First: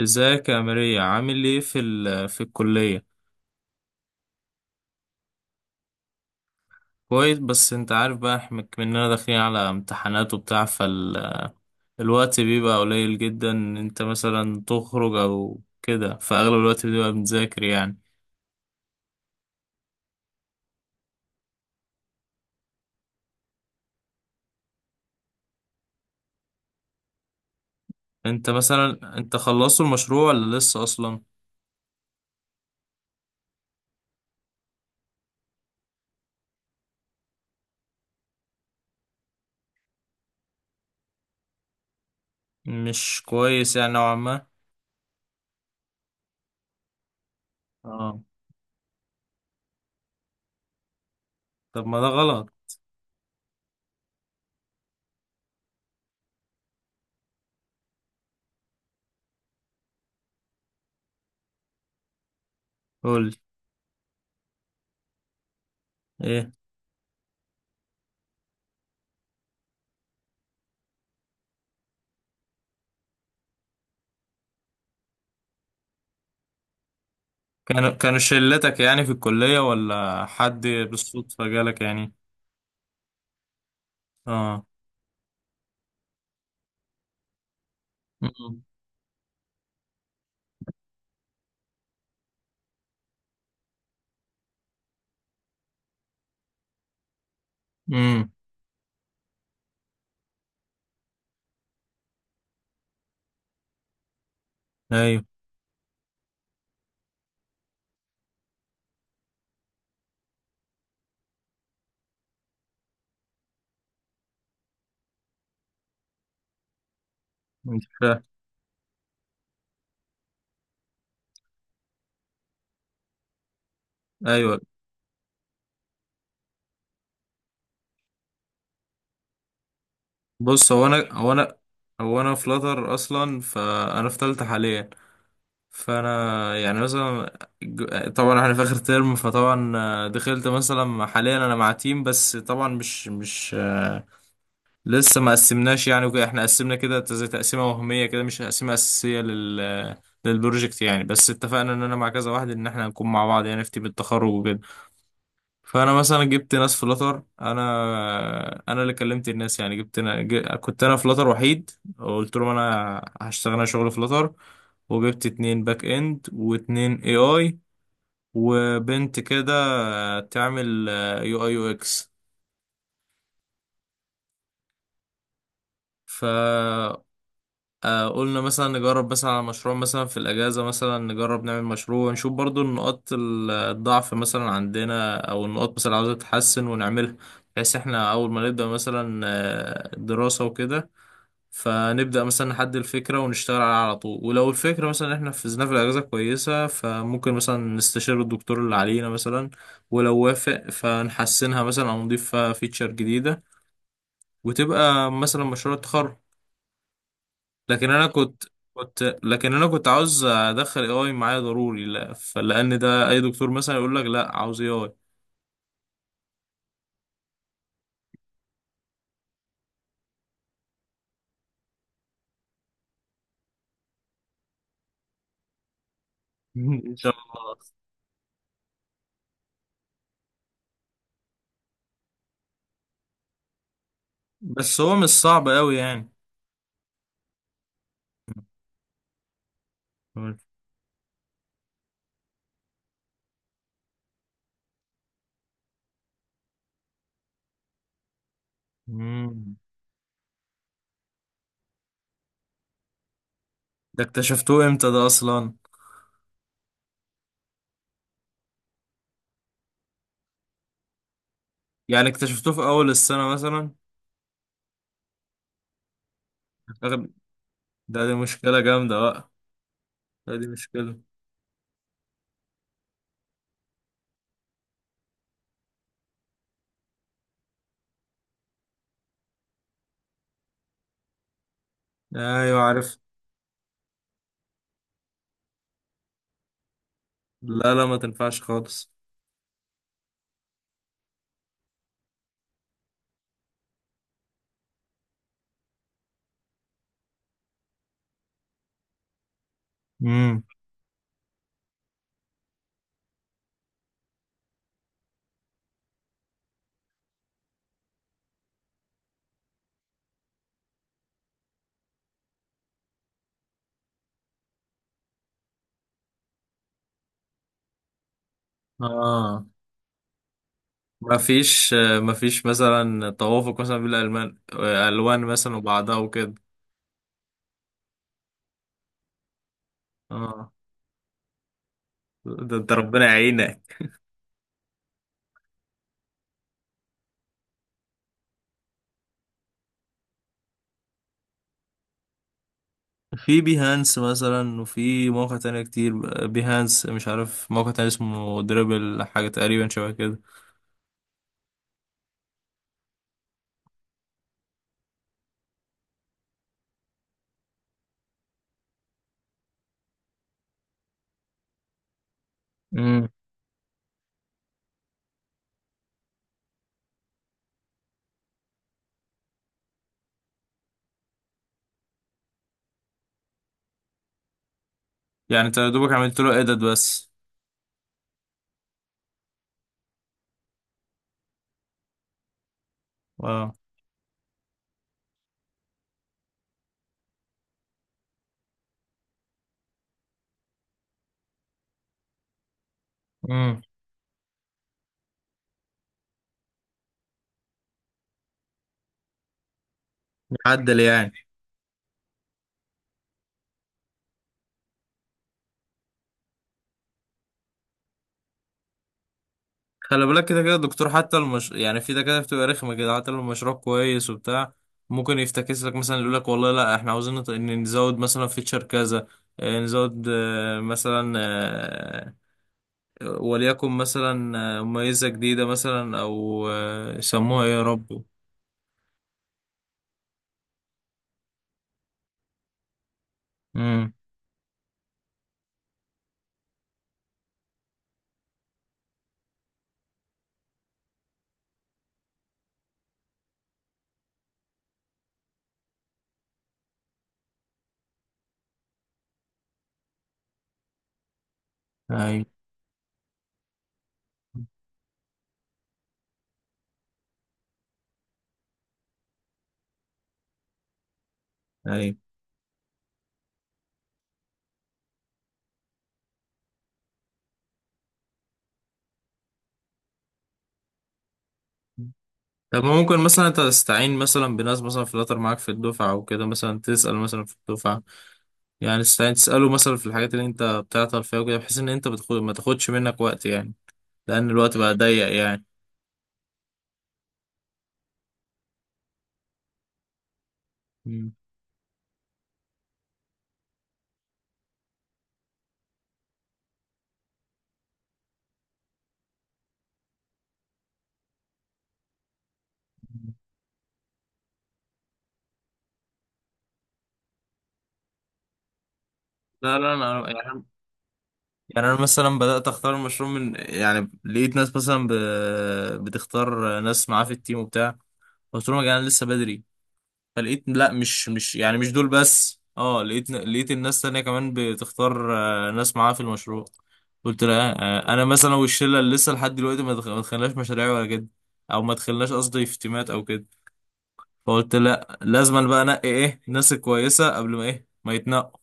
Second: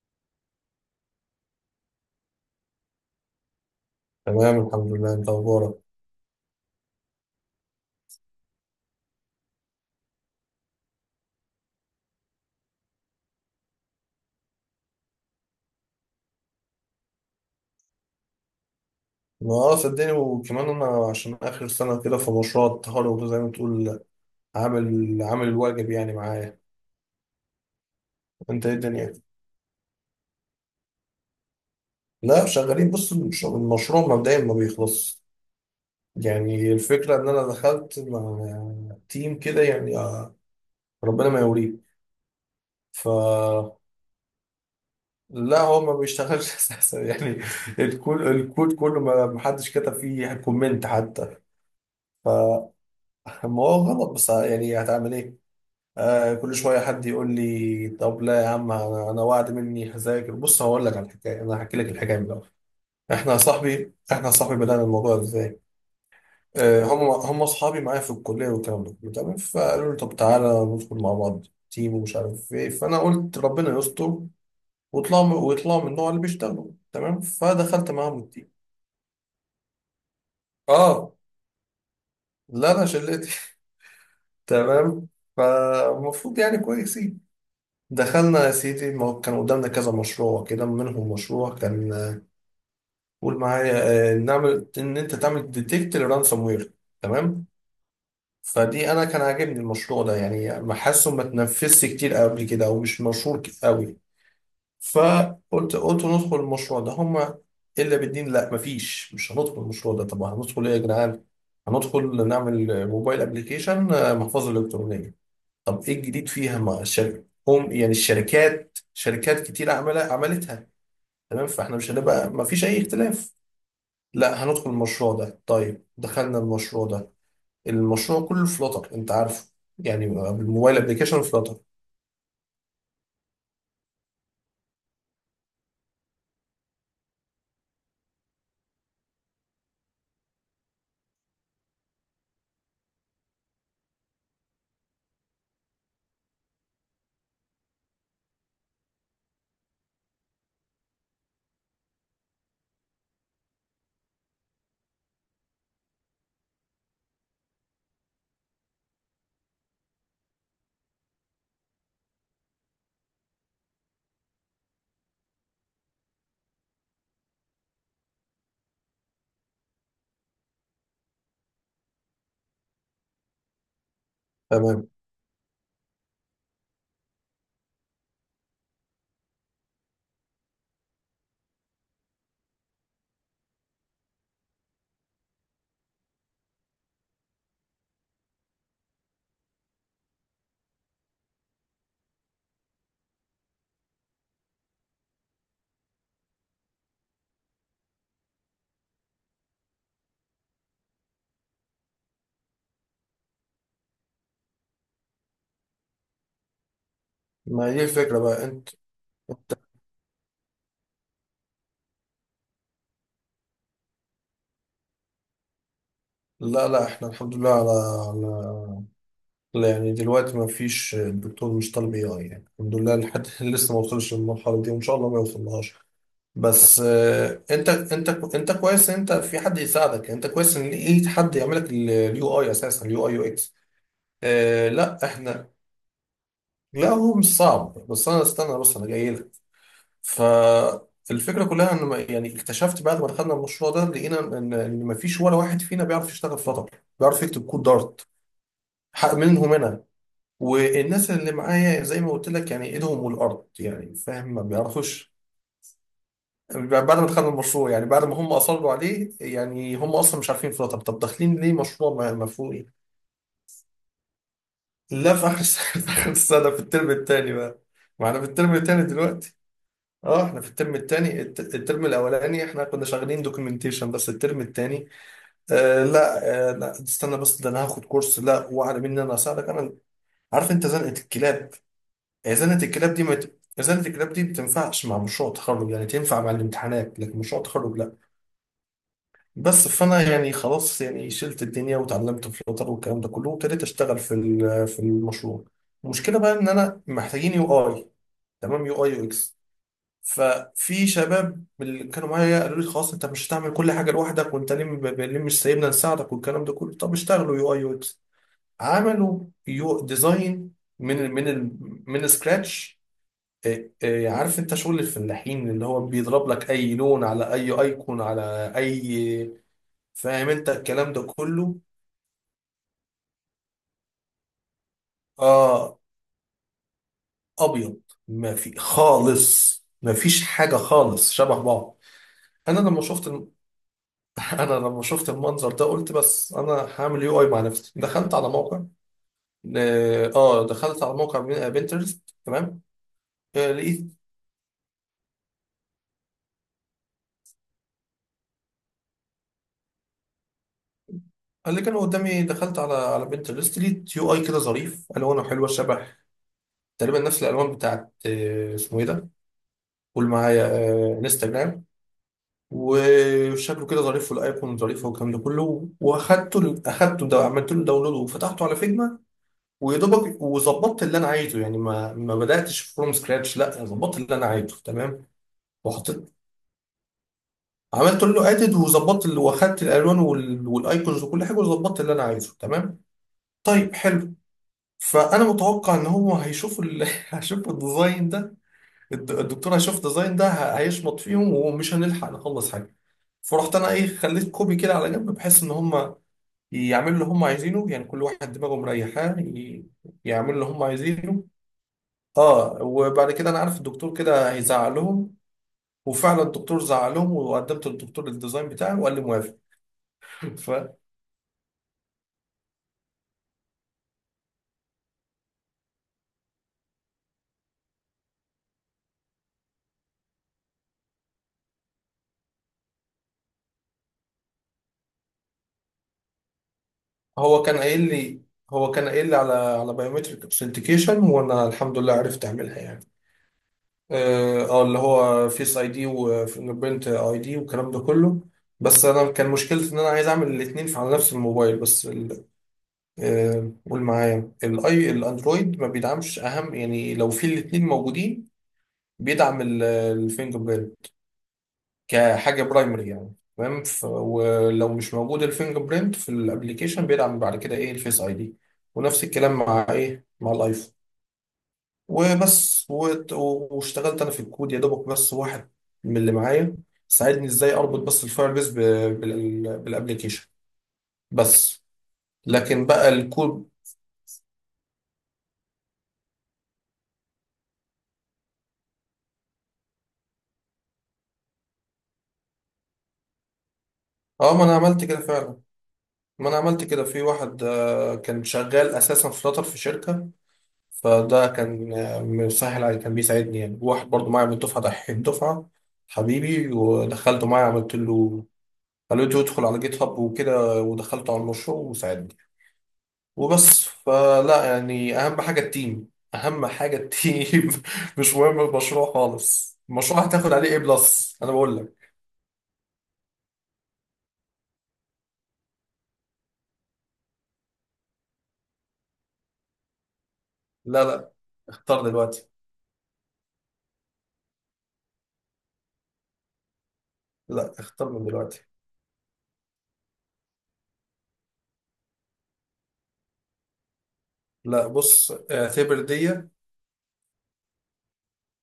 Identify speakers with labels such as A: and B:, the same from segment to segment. A: ازيك يا ماريا؟ عامل ايه في الكلية؟
B: تمام، الحمد لله. انت اخبارك؟
A: كويس، بس انت عارف بقى احنا مننا داخلين على امتحانات وبتاع، فالوقت بيبقى قليل جدا ان انت مثلا تخرج او كده، فاغلب الوقت بيبقى بنذاكر يعني.
B: ما صدقني، وكمان انا عشان اخر سنه كده في مشروع التخرج وزي ما تقول عامل الواجب يعني معايا.
A: انت
B: انت ايه الدنيا؟
A: مثلا انت خلصت المشروع ولا لسه اصلا؟
B: لا، شغالين. بص، المشروع مبدئيا ما بيخلص. يعني الفكره ان انا دخلت مع تيم كده يعني، ربنا ما يوريه. ف
A: مش كويس يعني نوعا ما.
B: لا هو ما بيشتغلش اساسا يعني.
A: اه،
B: الكود كله ما حدش كتب فيه كومنت حتى.
A: طب ما ده غلط.
B: فما هو غلط، بس يعني هتعمل ايه؟ كل شويه حد يقول لي طب لا يا عم، انا وعد مني هذاكر. بص، هقول لك على الحكايه، انا هحكي لك الحكايه من الاول.
A: قولي
B: احنا يا صاحبي بدانا الموضوع ازاي؟
A: ايه.
B: هم اصحابي معايا في الكليه والكلام ده كله، تمام، فقالوا لي طب تعالى ندخل مع بعض تيم ومش عارف ايه، فانا قلت ربنا يستر ويطلعوا من النوع اللي بيشتغلوا، تمام.
A: كانوا
B: فدخلت
A: كانوا
B: معاهم التيم.
A: شلتك يعني في الكلية ولا حد
B: اه،
A: بالصدفة جالك يعني؟
B: لا، انا شلتي.
A: اه.
B: تمام. فالمفروض يعني كويسين. دخلنا يا
A: امم
B: سيدي، ما هو كان قدامنا كذا مشروع كده، منهم مشروع كان قول معايا نعمل ان انت تعمل ديتكت للرانسوم وير، تمام.
A: امم
B: فدي انا كان عاجبني المشروع ده، يعني ما حاسه ما اتنفذش كتير قبل كده او مش مشهور قوي.
A: ايوه
B: فقلت ندخل المشروع ده، هما الا بالدين. لا مفيش، مش هندخل المشروع ده. طب هندخل ايه يا جدعان؟ هندخل نعمل موبايل ابلكيشن، محفظه الكترونيه. طب ايه الجديد فيها مع الشركه؟ هم يعني شركات كتير عملتها، تمام. فاحنا مش هنبقى، مفيش اي اختلاف. لا،
A: ايوه.
B: هندخل المشروع ده. طيب، دخلنا المشروع ده. المشروع كله فلوتر، انت عارفه، يعني
A: بص،
B: الموبايل
A: هو انا
B: ابلكيشن
A: هو انا
B: فلوتر.
A: هو انا فلاتر اصلا، فانا في تالتة حاليا. فانا يعني مثلا طبعا احنا في اخر ترم، فطبعا دخلت مثلا حاليا انا مع تيم، بس طبعا مش لسه ما قسمناش يعني وكده، احنا قسمنا كده زي تقسيمه وهميه كده، مش تقسيمه اساسيه للبروجكت يعني، بس اتفقنا ان انا مع كذا واحد ان احنا هنكون مع بعض يعني في تيم التخرج وكده. فانا مثلا جبت ناس في فلاتر، انا اللي كلمت الناس يعني. كنت انا في فلاتر وحيد، وقلت لهم انا شغل فلاتر، وجبت اتنين باك اند واتنين اي اي، وبنت كده تعمل يو اي يو اكس.
B: تمام.
A: قلنا مثلا نجرب مثلا على مشروع مثلا في الأجازة، مثلا نجرب نعمل مشروع نشوف برضو النقاط الضعف مثلا عندنا أو النقاط مثلا عاوزة تتحسن ونعملها، بحيث احنا أول ما نبدأ مثلا الدراسة وكده، فنبدأ مثلا نحدد الفكرة ونشتغل عليها على طول. ولو الفكرة مثلا احنا نفذناها في الأجازة كويسة، فممكن مثلا نستشير الدكتور اللي علينا مثلا، ولو وافق فنحسنها مثلا أو نضيف فيها فيتشر جديدة وتبقى مثلا مشروع التخرج.
B: ما هي
A: لكن انا
B: الفكرة
A: كنت،
B: بقى؟ انت
A: كنت
B: انت
A: لكن انا كنت عاوز ادخل اي اي معايا ضروري، لا فلان ده اي دكتور مثلا يقول لك لا عاوز اي اي.
B: لا، لا، احنا الحمد لله على لا يعني دلوقتي ما فيش، الدكتور مش طالب اي اي يعني، الحمد لله لحد لسه ما وصلش للمرحلة دي، وان شاء الله ما يوصلهاش. بس
A: ان شاء الله.
B: انت انت كويس ان انت في حد يساعدك، انت كويس ان لقيت حد يعمل لك اليو اي، اساسا اليو اي يو اكس.
A: بس هو
B: لا
A: مش صعب
B: احنا.
A: قوي يعني.
B: لا، هو مش صعب، بس انا استنى، بس انا جاي لك. فالفكره كلها ان يعني اكتشفت بعد ما دخلنا المشروع ده لقينا ان ما فيش ولا واحد فينا بيعرف يشتغل فلاتر، بيعرف يكتب كود دارت. حق منهم
A: مم.
B: انا، والناس اللي معايا زي ما قلت لك يعني ايدهم والارض يعني،
A: ده
B: فاهم، ما
A: اكتشفتوه امتى ده
B: بيعرفوش.
A: اصلا؟
B: بعد ما دخلنا المشروع، يعني بعد ما هم اصروا عليه، يعني هم اصلا مش عارفين فلاتر. طب داخلين ليه مشروع
A: يعني
B: ما
A: اكتشفتوه
B: فوق
A: في
B: إيه؟
A: اول السنة مثلا؟
B: لا، في اخر السنه، في اخر السنه، في الترم
A: أغل-
B: الثاني بقى.
A: ده
B: ما
A: دي
B: احنا في الترم
A: مشكلة
B: الثاني
A: جامدة بقى.
B: دلوقتي. اه،
A: ده
B: احنا
A: دي
B: في الترم
A: مشكلة.
B: الثاني. الترم الاولاني احنا كنا شغالين دوكيومنتيشن بس، الترم الثاني آه لا، آه لا، استنى بس. ده انا هاخد كورس، لا، واعلى مني انا اساعدك. انا عارف، انت زنقه الكلاب. هي
A: ايوه،
B: زنقه الكلاب
A: عارف.
B: دي ما ت- زنقه الكلاب دي ما تنفعش مع مشروع تخرج، يعني تنفع مع الامتحانات لكن مشروع
A: لا
B: تخرج
A: لا، ما
B: لا.
A: تنفعش خالص.
B: بس فانا يعني خلاص، يعني شلت الدنيا وتعلمت فلوتر والكلام ده كله، وابتديت اشتغل في المشروع. المشكله بقى ان انا محتاجين يو اي، تمام، يو اي يو اكس.
A: امم.
B: ففي شباب من اللي كانوا معايا قالوا لي خلاص انت مش هتعمل كل حاجه لوحدك، وانت ليه ليه مش سايبنا نساعدك، والكلام ده كله. طب اشتغلوا يو اي يو اكس، عملوا يو ديزاين من ال من ال من سكراتش. عارف انت شغل الفلاحين، اللي هو بيضرب لك اي لون على اي ايكون على اي.
A: اه.
B: فاهم انت الكلام ده
A: ما
B: كله.
A: فيش ما فيش مثلا توافق مثلا بين الالوان، الوان مثلا
B: اه،
A: وبعضها وكده.
B: ابيض. ما في خالص، ما فيش
A: اه،
B: حاجه خالص شبه بعض.
A: ده
B: انا
A: انت
B: لما
A: ربنا
B: شفت
A: يعينك.
B: انا لما شفت المنظر ده قلت بس انا هعمل يو اي مع نفسي. دخلت على موقع، دخلت على موقع بنترست، تمام.
A: في
B: لقيت
A: بيهانس مثلا، وفي موقع تاني كتير. بيهانس، مش عارف موقع تاني اسمه دريبل حاجة تقريبا شبه كده.
B: اللي كان قدامي، دخلت على بنترست، لقيت يو اي كده ظريف، الوانه حلوه شبه تقريبا نفس الالوان بتاعت اسمه ايه ده؟ قول معايا. انستجرام.
A: امم.
B: وشكله كده ظريف والايقون ظريفه والكلام ده كله، اخدته ده، عملت له داونلود وفتحته على فيجما ويا دوبك، وظبطت اللي انا عايزه يعني، ما بداتش فروم سكراتش، لا ظبطت اللي انا عايزه، تمام.
A: يعني انت يا
B: رحت
A: دوبك عملت له ايدit بس؟
B: عملت له ادد وظبطت واخدت الالوان والايكونز وكل حاجه، وظبطت اللي انا عايزه، تمام،
A: اه.
B: طيب، حلو. فانا متوقع ان هو هيشوف هيشوف الديزاين ده. الدكتور هيشوف الديزاين ده هيشمط فيهم ومش هنلحق نخلص حاجه. فرحت
A: امم.
B: انا ايه، خليت كوبي كده على جنب بحيث ان هم يعملوا اللي هم عايزينه، يعني كل واحد دماغه مريحاه يعملوا اللي هم
A: عدل يعني.
B: عايزينه. اه، وبعد كده انا عارف الدكتور كده هيزعق لهم. وفعلا الدكتور زعق لهم، وقدمت للدكتور الديزاين بتاعي وقال لي موافق.
A: خلي بالك كده كده الدكتور حتى يعني في دكاترة بتبقى رخمة كده حتى لو المشروع كويس وبتاع. ممكن يفتكس لك مثلا، يقول لك والله لا احنا عاوزين إن نزود مثلا فيتشر كذا، نزود مثلا، وليكن مثلا ميزة جديدة مثلا، أو
B: هو
A: يسموها إيه
B: كان
A: يا
B: قايل
A: رب.
B: لي هو كان قايل لي على بايومتريك اوثنتيكيشن، وانا الحمد لله عرفت اعملها يعني.
A: امم.
B: اه، اللي هو فيس اي دي وفينجربرنت اي دي والكلام ده كله. بس انا كان مشكلتي ان انا عايز اعمل الاثنين على نفس الموبايل، بس قول معايا. الاندرويد ما بيدعمش، اهم يعني لو في الاثنين موجودين بيدعم الفينجر
A: أي،
B: كحاجة برايمري يعني، تمام. ولو مش موجود الفينجر برينت في الابليكيشن بيدعم بعد كده ايه الفيس اي دي. ونفس الكلام مع مع الايفون.
A: أي.
B: وبس واشتغلت انا في الكود يا دوبك. بس واحد من اللي معايا ساعدني ازاي اربط بس الفاير بيس بالابليكيشن بس،
A: طب
B: لكن
A: ما
B: بقى
A: ممكن مثلا أنت
B: الكود.
A: تستعين مثلا بناس مثلا فلاتر معاك في الدفعة أو كده، مثلا تسأل مثلا في الدفعة، يعني تستعين تسأله مثلا في الحاجات اللي أنت بتعطل فيها وكده، بحيث إن ما تاخدش منك وقت يعني، لأن
B: اه، ما انا
A: الوقت بقى
B: عملت كده
A: ضيق
B: فعلا.
A: يعني.
B: ما انا عملت كده، في واحد كان شغال اساسا فلاتر في شركة،
A: مم.
B: فده كان مسهل علي، كان بيساعدني يعني، واحد برضه معايا من الدفعة، دحيح الدفعة، حبيبي، ودخلته معايا، عملت له، خليته يدخل على جيت هاب وكده، ودخلته على المشروع وساعدني. وبس، فلا يعني أهم حاجة التيم، أهم حاجة التيم. مش مهم المشروع
A: لا
B: خالص،
A: لا،
B: المشروع
A: انا
B: هتاخد
A: يعني،
B: عليه ايه بلس أنا بقول
A: يعني انا
B: لك.
A: مثلا بدات اختار المشروع من، يعني لقيت ناس مثلا بتختار ناس معاه في التيم وبتاع. قلت لهم يا جدعان لسه بدري، فلقيت لا،
B: لا،
A: مش
B: لا،
A: مش يعني مش
B: اختار
A: دول
B: دلوقتي.
A: بس، اه، لقيت الناس تانية كمان بتختار ناس معاها في المشروع. قلت
B: لا،
A: لا،
B: اختار
A: انا
B: من
A: مثلا
B: دلوقتي.
A: والشله اللي لسه لحد دلوقتي ما دخلناش مشاريع ولا كده، او ما دخلناش قصدي في تيمات او كده، فقلت
B: لا،
A: لا،
B: بص
A: لازم أنا بقى
B: اعتبر
A: انقي ايه
B: دي.
A: الناس الكويسه قبل ما ايه ما يتنقوا.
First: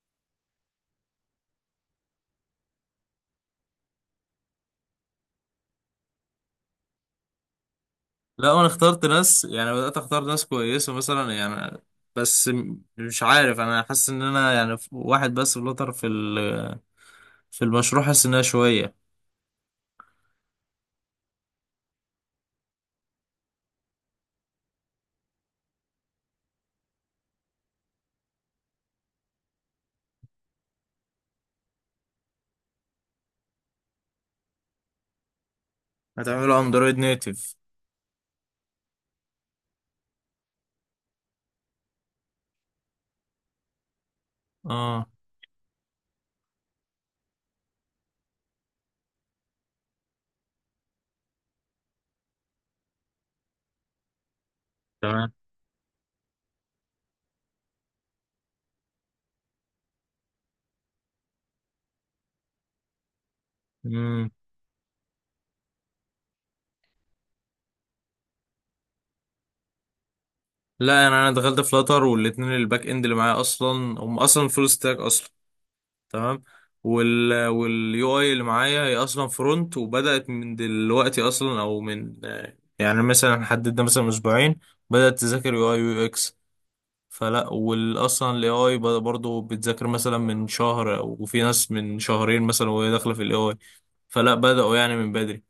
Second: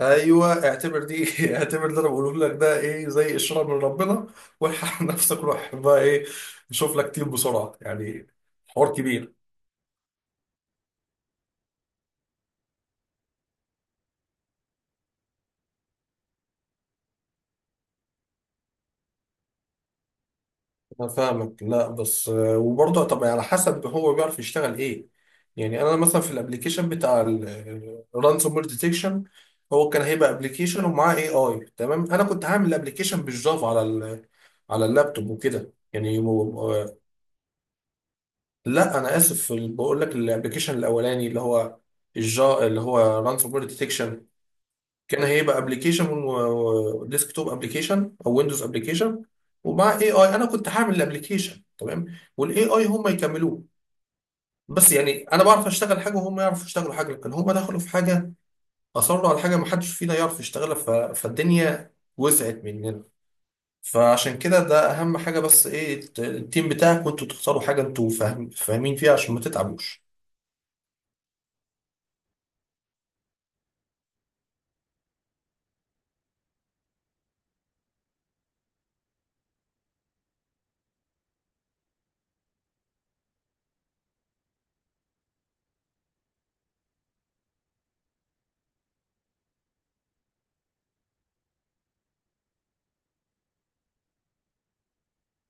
B: ايوه، اعتبر دي. اعتبر اللي انا بقوله لك ده ايه زي اشاره من ربنا. والحق نفسك، روح بقى ايه، شوف لك تيم بسرعه يعني.
A: لا، انا
B: حوار
A: اخترت
B: كبير.
A: ناس يعني، بدات اختار ناس كويسه مثلا يعني، بس مش عارف، انا حاسس ان انا يعني واحد بس فلتر في في المشروع، حاسس انها شويه.
B: انا فاهمك، لا بس وبرضه، طب على حسب هو بيعرف يشتغل ايه. يعني انا مثلا في الابليكيشن بتاع الرانسوم وير ديتكشن، هو كان هيبقى ابلكيشن ومعاه اي اي، تمام. انا كنت هعمل الابلكيشن بالجافا على اللابتوب وكده يعني.
A: هتعمله اندرويد نيتف؟
B: لا انا اسف، بقول لك الابلكيشن الاولاني اللي هو اللي هو رانسوم وير ديتكشن،
A: اه.
B: كان هيبقى ابلكيشن وديسكتوب ابلكيشن او ويندوز ابلكيشن، ومع اي اي. انا كنت هعمل الابلكيشن، تمام، والاي اي هم يكملوه. بس يعني
A: تمام.
B: انا بعرف اشتغل حاجه وهم يعرفوا يشتغلوا حاجه، لكن هم دخلوا في حاجه، اصروا على حاجه ما حدش فينا يعرف يشتغلها فالدنيا وسعت مننا.
A: مم.
B: فعشان كده ده اهم حاجه، بس ايه التيم بتاعك وانتوا تختاروا حاجه انتوا فاهمين فيها عشان ما تتعبوش.
A: لا، انا دخلت فلاتر، والاتنين الباك اند اللي معايا اصلا هم اصلا فول ستاك اصلا. تمام. واليو اي اللي معايا هي اصلا فرونت، وبدات من دلوقتي اصلا، او من يعني مثلا حددنا مثلا اسبوعين بدات تذاكر يو اي ويو اكس. فلا، والاصلا الاي اي برضه بتذاكر مثلا من شهر، وفي ناس من شهرين مثلا وهي داخله في الاي اي. فلا، بداوا يعني من بدري،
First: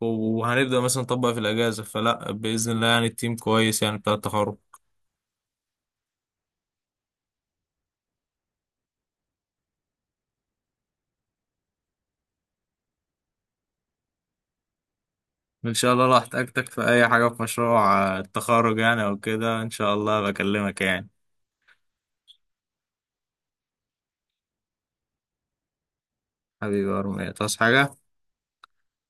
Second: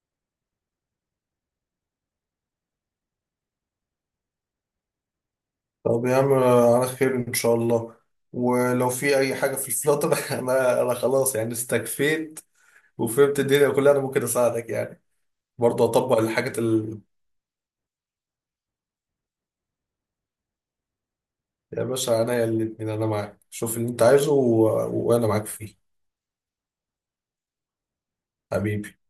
A: وهنبدأ مثلا نطبق في الأجازة، فلا بإذن الله يعني التيم كويس يعني بتاع التخرج.
B: طب يا عم على خير ان شاء الله. ولو في اي حاجه في الفلاتر انا خلاص يعني، استكفيت وفهمت الدنيا كلها، انا ممكن اساعدك يعني،
A: ان
B: برضه
A: شاء الله لو
B: اطبق الحاجات
A: احتجتك في اي حاجه في مشروع التخرج يعني او كده ان شاء الله بكلمك يعني.
B: يا باشا عينيا الاتنين، انا معاك، شوف اللي انت عايزه وانا معاك فيه.
A: حبيبي يا ارميا، تصحى حاجه؟
B: حبيبي.